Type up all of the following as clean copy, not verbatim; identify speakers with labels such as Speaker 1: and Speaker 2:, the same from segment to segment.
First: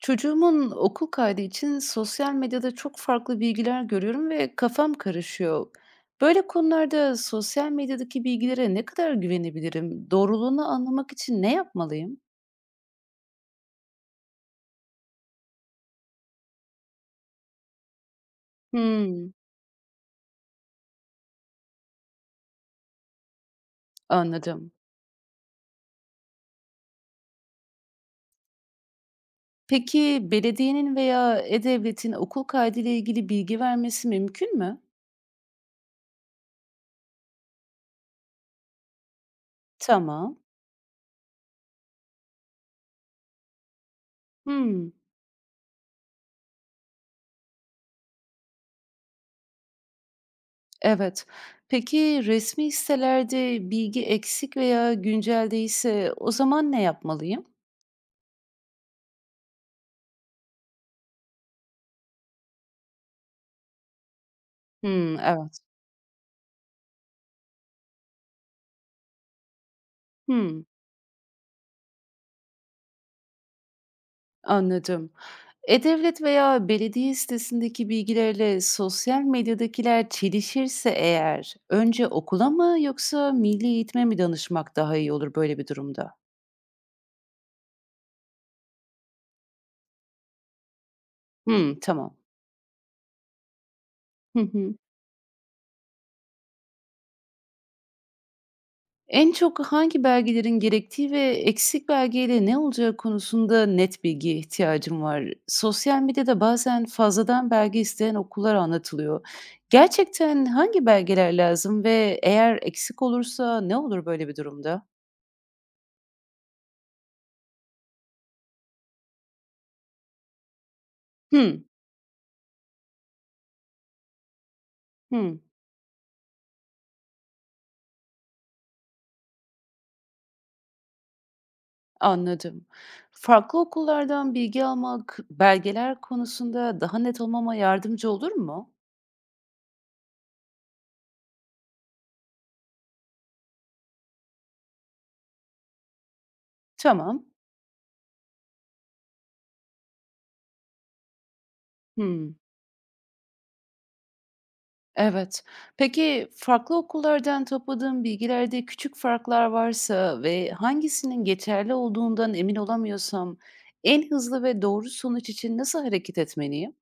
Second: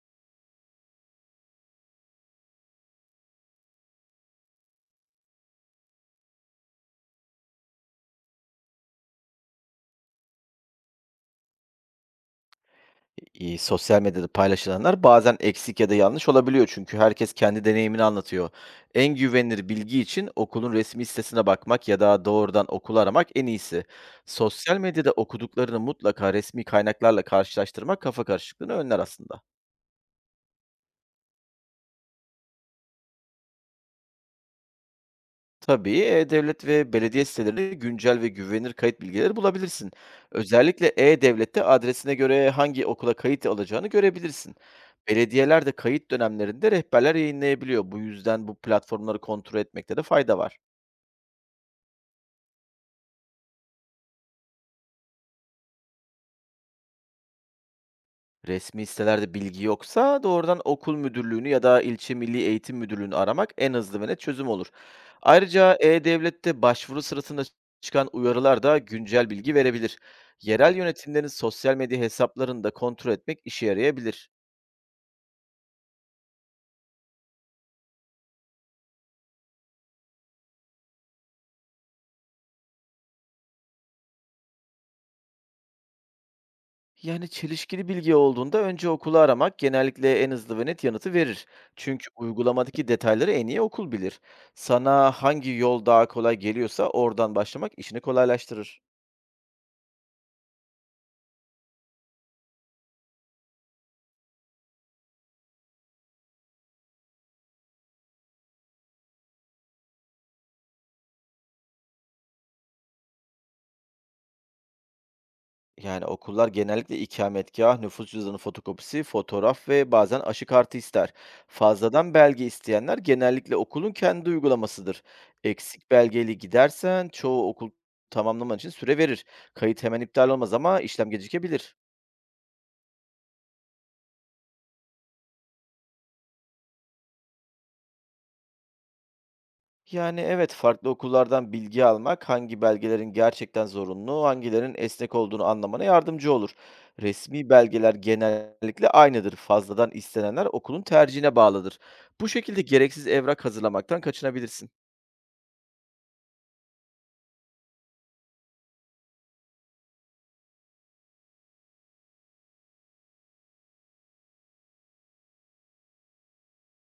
Speaker 1: Çocuğumun okul kaydı için sosyal medyada çok farklı bilgiler görüyorum ve kafam karışıyor. Böyle konularda sosyal medyadaki bilgilere ne kadar güvenebilirim? Doğruluğunu anlamak için ne yapmalıyım?
Speaker 2: Sosyal medyada paylaşılanlar bazen eksik ya da yanlış olabiliyor çünkü herkes kendi deneyimini anlatıyor. En
Speaker 1: Hmm,
Speaker 2: güvenilir bilgi için okulun resmi sitesine bakmak ya da doğrudan okulu aramak en iyisi.
Speaker 1: anladım.
Speaker 2: Sosyal medyada okuduklarını mutlaka resmi kaynaklarla karşılaştırmak kafa karışıklığını önler aslında.
Speaker 1: Peki belediyenin veya e-devletin okul kaydı ile ilgili bilgi vermesi mümkün mü?
Speaker 2: Tabii, e-devlet ve belediye sitelerinde güncel ve güvenilir kayıt bilgileri bulabilirsin.
Speaker 1: Tamam.
Speaker 2: Özellikle e-devlette adresine göre hangi okula kayıt alacağını görebilirsin.
Speaker 1: Hmm,
Speaker 2: Belediyeler de kayıt dönemlerinde rehberler yayınlayabiliyor. Bu yüzden bu platformları kontrol etmekte de fayda var.
Speaker 1: evet. Peki resmi sitelerde bilgi eksik veya güncel değilse o zaman ne yapmalıyım?
Speaker 2: Resmi sitelerde bilgi yoksa doğrudan okul müdürlüğünü ya da ilçe milli eğitim müdürlüğünü aramak en hızlı ve net çözüm olur.
Speaker 1: Hmm, evet.
Speaker 2: Ayrıca e-devlette başvuru sırasında çıkan uyarılar da güncel bilgi verebilir.
Speaker 1: Hmm.
Speaker 2: Yerel yönetimlerin sosyal medya hesaplarını da kontrol etmek işe yarayabilir.
Speaker 1: Anladım. E-Devlet veya belediye sitesindeki bilgilerle sosyal medyadakiler çelişirse eğer, önce okula mı yoksa milli eğitime mi danışmak daha iyi olur böyle bir durumda?
Speaker 2: Yani çelişkili bilgi olduğunda önce okulu aramak genellikle en hızlı ve net yanıtı verir.
Speaker 1: Hımm,
Speaker 2: Çünkü
Speaker 1: tamam.
Speaker 2: uygulamadaki detayları en iyi okul bilir.
Speaker 1: Hı hı.
Speaker 2: Sana hangi yol daha kolay geliyorsa oradan başlamak işini kolaylaştırır.
Speaker 1: En çok hangi belgelerin gerektiği ve eksik belgeyle ne olacağı konusunda net bilgiye ihtiyacım var. Sosyal medyada bazen fazladan belge isteyen okullar anlatılıyor. Gerçekten hangi belgeler lazım ve eğer eksik olursa ne olur böyle bir durumda?
Speaker 2: Yani okullar genellikle ikametgâh, nüfus cüzdanı fotokopisi, fotoğraf ve bazen aşı kartı ister.
Speaker 1: Hımm.
Speaker 2: Fazladan belge isteyenler genellikle okulun kendi uygulamasıdır.
Speaker 1: Hımm,
Speaker 2: Eksik belgeyle gidersen çoğu okul tamamlaman için süre verir. Kayıt hemen iptal olmaz ama işlem gecikebilir.
Speaker 1: anladım. Farklı okullardan bilgi almak, belgeler konusunda daha net olmama yardımcı olur mu?
Speaker 2: Yani, evet, farklı okullardan bilgi almak, hangi belgelerin gerçekten zorunlu, hangilerinin esnek olduğunu anlamana yardımcı olur.
Speaker 1: Tamam.
Speaker 2: Resmi belgeler genellikle aynıdır. Fazladan istenenler okulun tercihine bağlıdır. Bu
Speaker 1: Hımm,
Speaker 2: şekilde gereksiz evrak hazırlamaktan kaçınabilirsin.
Speaker 1: evet. Peki, farklı okullardan topladığım bilgilerde küçük farklar varsa ve hangisinin geçerli olduğundan emin olamıyorsam, en hızlı ve doğru sonuç için nasıl hareket etmeliyim?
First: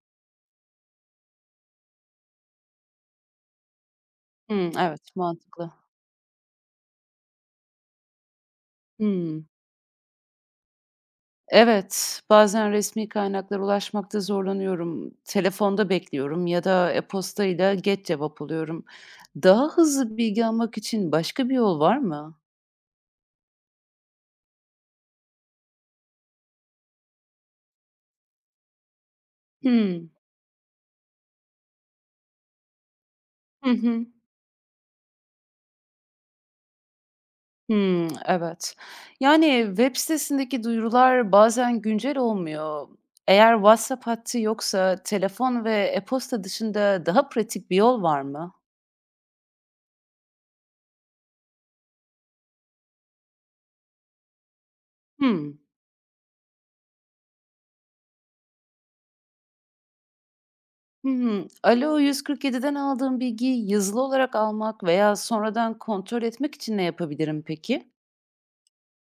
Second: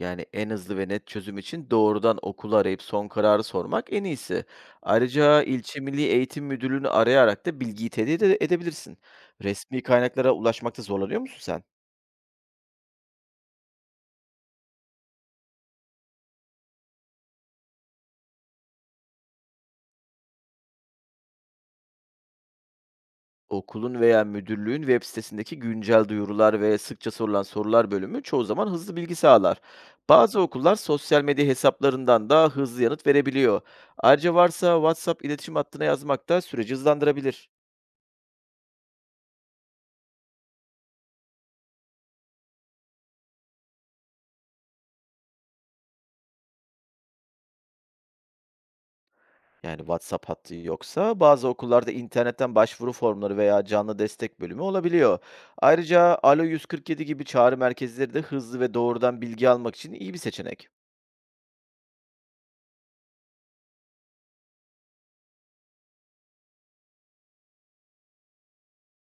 Speaker 2: Yani en hızlı ve net çözüm için doğrudan okulu arayıp son kararı sormak en iyisi.
Speaker 1: Hımm, evet,
Speaker 2: Ayrıca
Speaker 1: mantıklı.
Speaker 2: ilçe Milli Eğitim Müdürlüğü'nü arayarak da bilgiyi tehdit edebilirsin.
Speaker 1: Hımm.
Speaker 2: Resmi kaynaklara ulaşmakta zorlanıyor musun sen?
Speaker 1: Evet, bazen resmi kaynaklara ulaşmakta zorlanıyorum. Telefonda bekliyorum ya da e-postayla geç cevap alıyorum. Daha hızlı bilgi almak için başka bir yol var mı?
Speaker 2: Okulun veya müdürlüğün web sitesindeki güncel duyurular ve sıkça sorulan sorular bölümü çoğu zaman hızlı bilgi sağlar.
Speaker 1: Hımm.
Speaker 2: Bazı okullar sosyal medya hesaplarından da hızlı yanıt verebiliyor.
Speaker 1: Hı hı.
Speaker 2: Ayrıca varsa WhatsApp iletişim hattına yazmak da süreci hızlandırabilir.
Speaker 1: Hımm, evet. Yani, web sitesindeki duyurular bazen güncel olmuyor. Eğer WhatsApp hattı yoksa telefon ve e-posta dışında daha pratik bir yol var mı?
Speaker 2: Yani WhatsApp hattı yoksa bazı okullarda internetten başvuru formları veya canlı destek bölümü olabiliyor.
Speaker 1: Hımm.
Speaker 2: Ayrıca Alo 147 gibi çağrı merkezleri de hızlı ve doğrudan bilgi almak için iyi bir seçenek.
Speaker 1: Hımm. Aleo 147'den aldığım bilgiyi yazılı olarak almak veya sonradan kontrol etmek için ne yapabilirim peki?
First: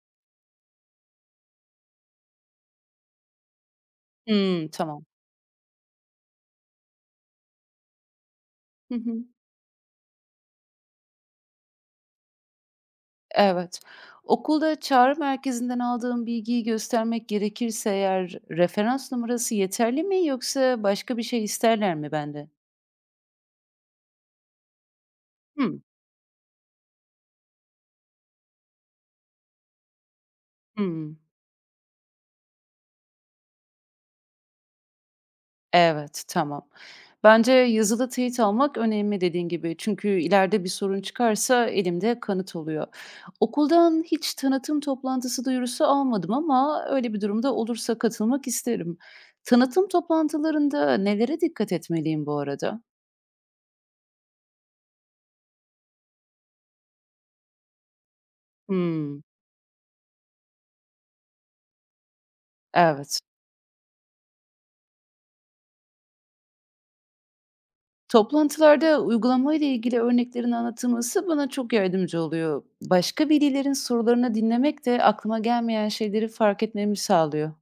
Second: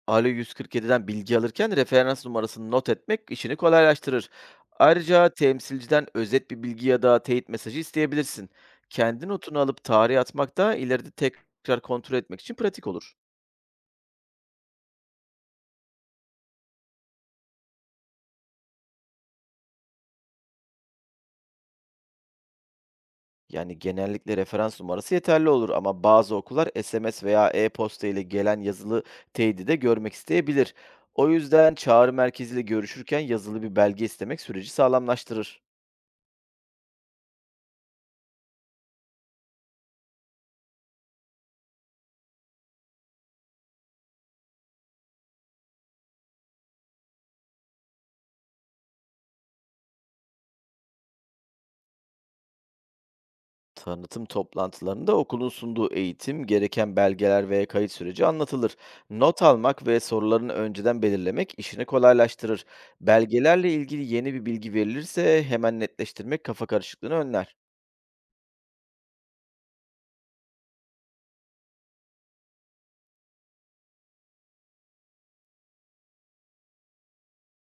Speaker 2: Alo 147'den bilgi alırken referans numarasını not etmek işini kolaylaştırır.
Speaker 1: Hımm, tamam.
Speaker 2: Ayrıca temsilciden özet bir bilgi ya da teyit mesajı isteyebilirsin.
Speaker 1: Hı hı.
Speaker 2: Kendi notunu alıp tarihe atmak da ileride tekrar kontrol etmek için pratik olur.
Speaker 1: Evet. Okulda çağrı merkezinden aldığım bilgiyi göstermek gerekirse eğer referans numarası yeterli mi yoksa başka bir şey isterler mi bende?
Speaker 2: Yani genellikle referans numarası yeterli olur
Speaker 1: Hımm.
Speaker 2: ama bazı okullar SMS veya e-posta ile gelen yazılı teyidi de görmek isteyebilir.
Speaker 1: Hımm.
Speaker 2: O yüzden çağrı merkeziyle görüşürken yazılı bir belge istemek süreci sağlamlaştırır.
Speaker 1: Evet, tamam. Bence yazılı teyit almak önemli dediğin gibi. Çünkü ileride bir sorun çıkarsa elimde kanıt oluyor. Okuldan hiç tanıtım toplantısı duyurusu almadım ama öyle bir durumda olursa katılmak isterim. Tanıtım toplantılarında nelere dikkat etmeliyim bu arada?
Speaker 2: Tanıtım toplantılarında okulun sunduğu eğitim, gereken belgeler ve kayıt süreci anlatılır.
Speaker 1: Hmm,
Speaker 2: Not almak ve sorularını önceden belirlemek işini kolaylaştırır.
Speaker 1: evet.
Speaker 2: Belgelerle ilgili yeni bir bilgi verilirse hemen netleştirmek kafa karışıklığını önler.
Speaker 1: Toplantılarda uygulamayla ilgili örneklerin anlatılması bana çok yardımcı oluyor. Başka velilerin sorularını dinlemek de aklıma gelmeyen şeyleri fark etmemi sağlıyor.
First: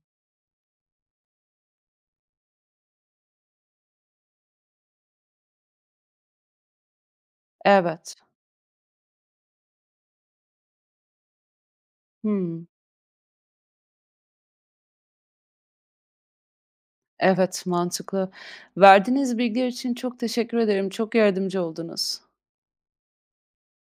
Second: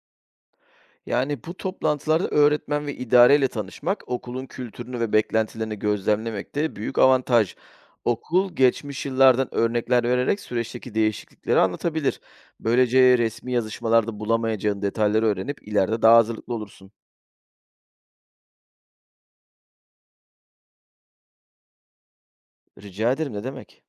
Speaker 2: Yani bu toplantılarda öğretmen ve idareyle tanışmak, okulun kültürünü ve beklentilerini gözlemlemek de büyük avantaj.
Speaker 1: Evet.
Speaker 2: Okul geçmiş yıllardan örnekler vererek süreçteki değişiklikleri anlatabilir.
Speaker 1: Hmm.
Speaker 2: Böylece resmi yazışmalarda bulamayacağın detayları öğrenip ileride daha hazırlıklı olursun.
Speaker 1: Evet, mantıklı. Verdiğiniz bilgiler için çok teşekkür ederim. Çok yardımcı oldunuz.
Speaker 2: Rica ederim, ne demek.